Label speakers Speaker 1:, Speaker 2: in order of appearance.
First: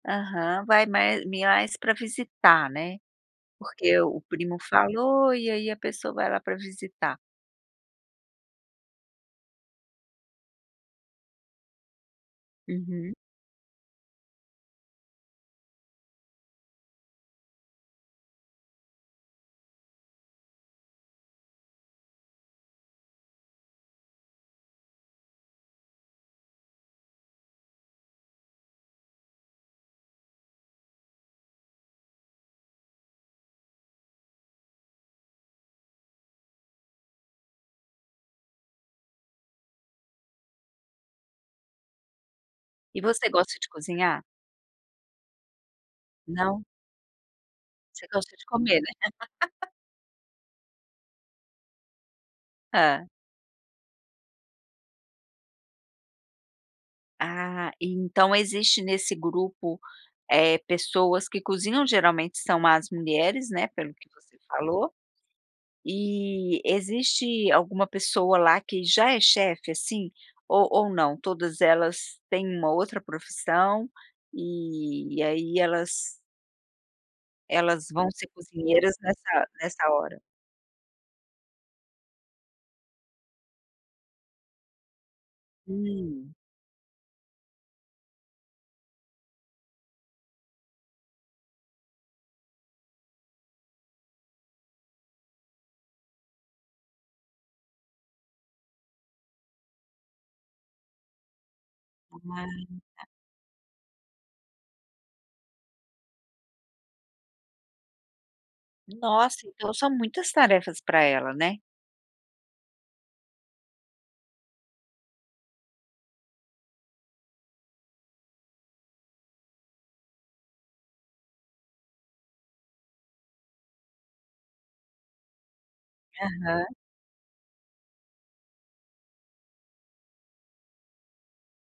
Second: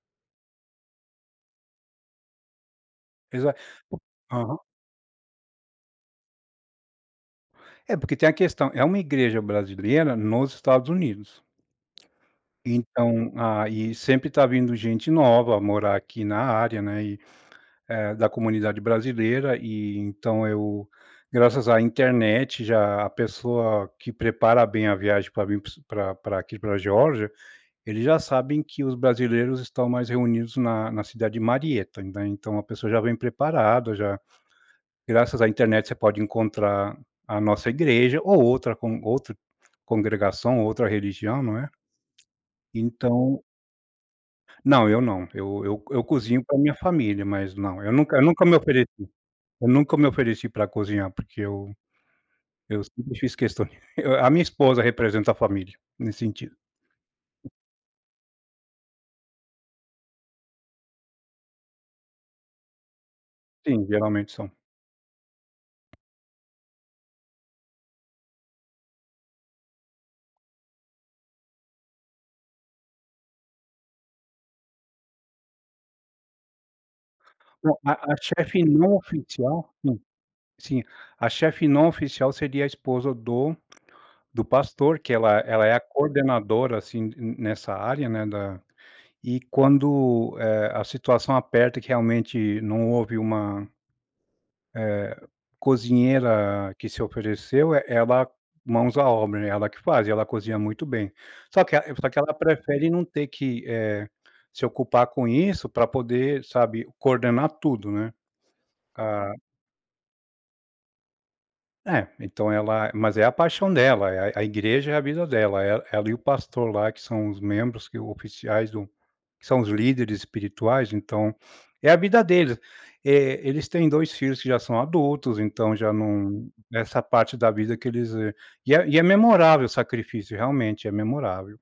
Speaker 1: Aham. Vai mais mais pra visitar, né.
Speaker 2: Exat
Speaker 1: Porque o
Speaker 2: o
Speaker 1: primo
Speaker 2: aham.
Speaker 1: falou e aí a pessoa vai lá pra visitar.
Speaker 2: É, porque tem a questão é uma igreja brasileira nos Estados Unidos.
Speaker 1: Uhum.
Speaker 2: Então, ah, e sempre tá vindo gente nova morar aqui na área, né, e, eh, da comunidade brasileira, e, então eu graças à internet, já a pessoa que prepara bem a viagem pra vir p pra pra aqui, pra Geórgia, eles já sabem que os brasileiros estão mais reunidos na na cidade de Marietta, né. Então, a pessoa já vem preparada, já. Graças à internet, você pode encontrar a nossa igreja ou outra con outra congregação ou outra religião, não é.
Speaker 1: E você
Speaker 2: Então
Speaker 1: gosta de cozinhar?
Speaker 2: Não, eu não. Eu eu eu cozinho pra
Speaker 1: Não?
Speaker 2: minha família mas, não. Eu
Speaker 1: Você
Speaker 2: nunca eu
Speaker 1: gosta de
Speaker 2: nunca me
Speaker 1: comer, né?
Speaker 2: ofereci. Eu nunca me ofereci pra cozinhar porque eu eu
Speaker 1: Hã.
Speaker 2: sempre fiz questão a a minha esposa representa a família, nesse sentido.
Speaker 1: Ah, então existe, nesse grupo, eh, pessoas que cozinham geralmente são as mulheres, né,
Speaker 2: Sim,
Speaker 1: pelo que
Speaker 2: geralmente
Speaker 1: você
Speaker 2: são.
Speaker 1: falou, e existe alguma pessoa lá que já é chef, assim, ou ou não? Todas elas têm uma outra profissão e e aí elas
Speaker 2: Não,
Speaker 1: elas vão
Speaker 2: a a
Speaker 1: ser
Speaker 2: chef não
Speaker 1: cozinheiras nessa
Speaker 2: oficial,
Speaker 1: nessa
Speaker 2: sim.
Speaker 1: hora?
Speaker 2: Sim. A chef não oficial seria a esposa do do pastor, que ela ela é a
Speaker 1: Hum.
Speaker 2: coordenadora, assim, n nessa área, né, da e quando, eh, a situação aperta, que realmente não houve uma eh, cozinheira que se ofereceu, e ela mãos à obra, né, ela que faz. Ela cozinha muito bem. Só que a só que ela
Speaker 1: Ah,
Speaker 2: prefere não
Speaker 1: tá.
Speaker 2: ter que, eh, se ocupar com isso pra poder, sabe, coordenar tudo, né. A
Speaker 1: Nossa, então são muitas tarefas pra ela, né.
Speaker 2: É. Então, ela mas é a paixão dela. É é a igreja é a vida dela. E ela e o pastor lá que são os membros que oficiais do que são os líderes espirituais, então, é a vida deles. Eh, eles têm 2 filhos que já são adultos, então já não
Speaker 1: Aham.
Speaker 2: nessa parte da vida que eles, eh e é e é memorável o sacrifício, realmente, é memorável.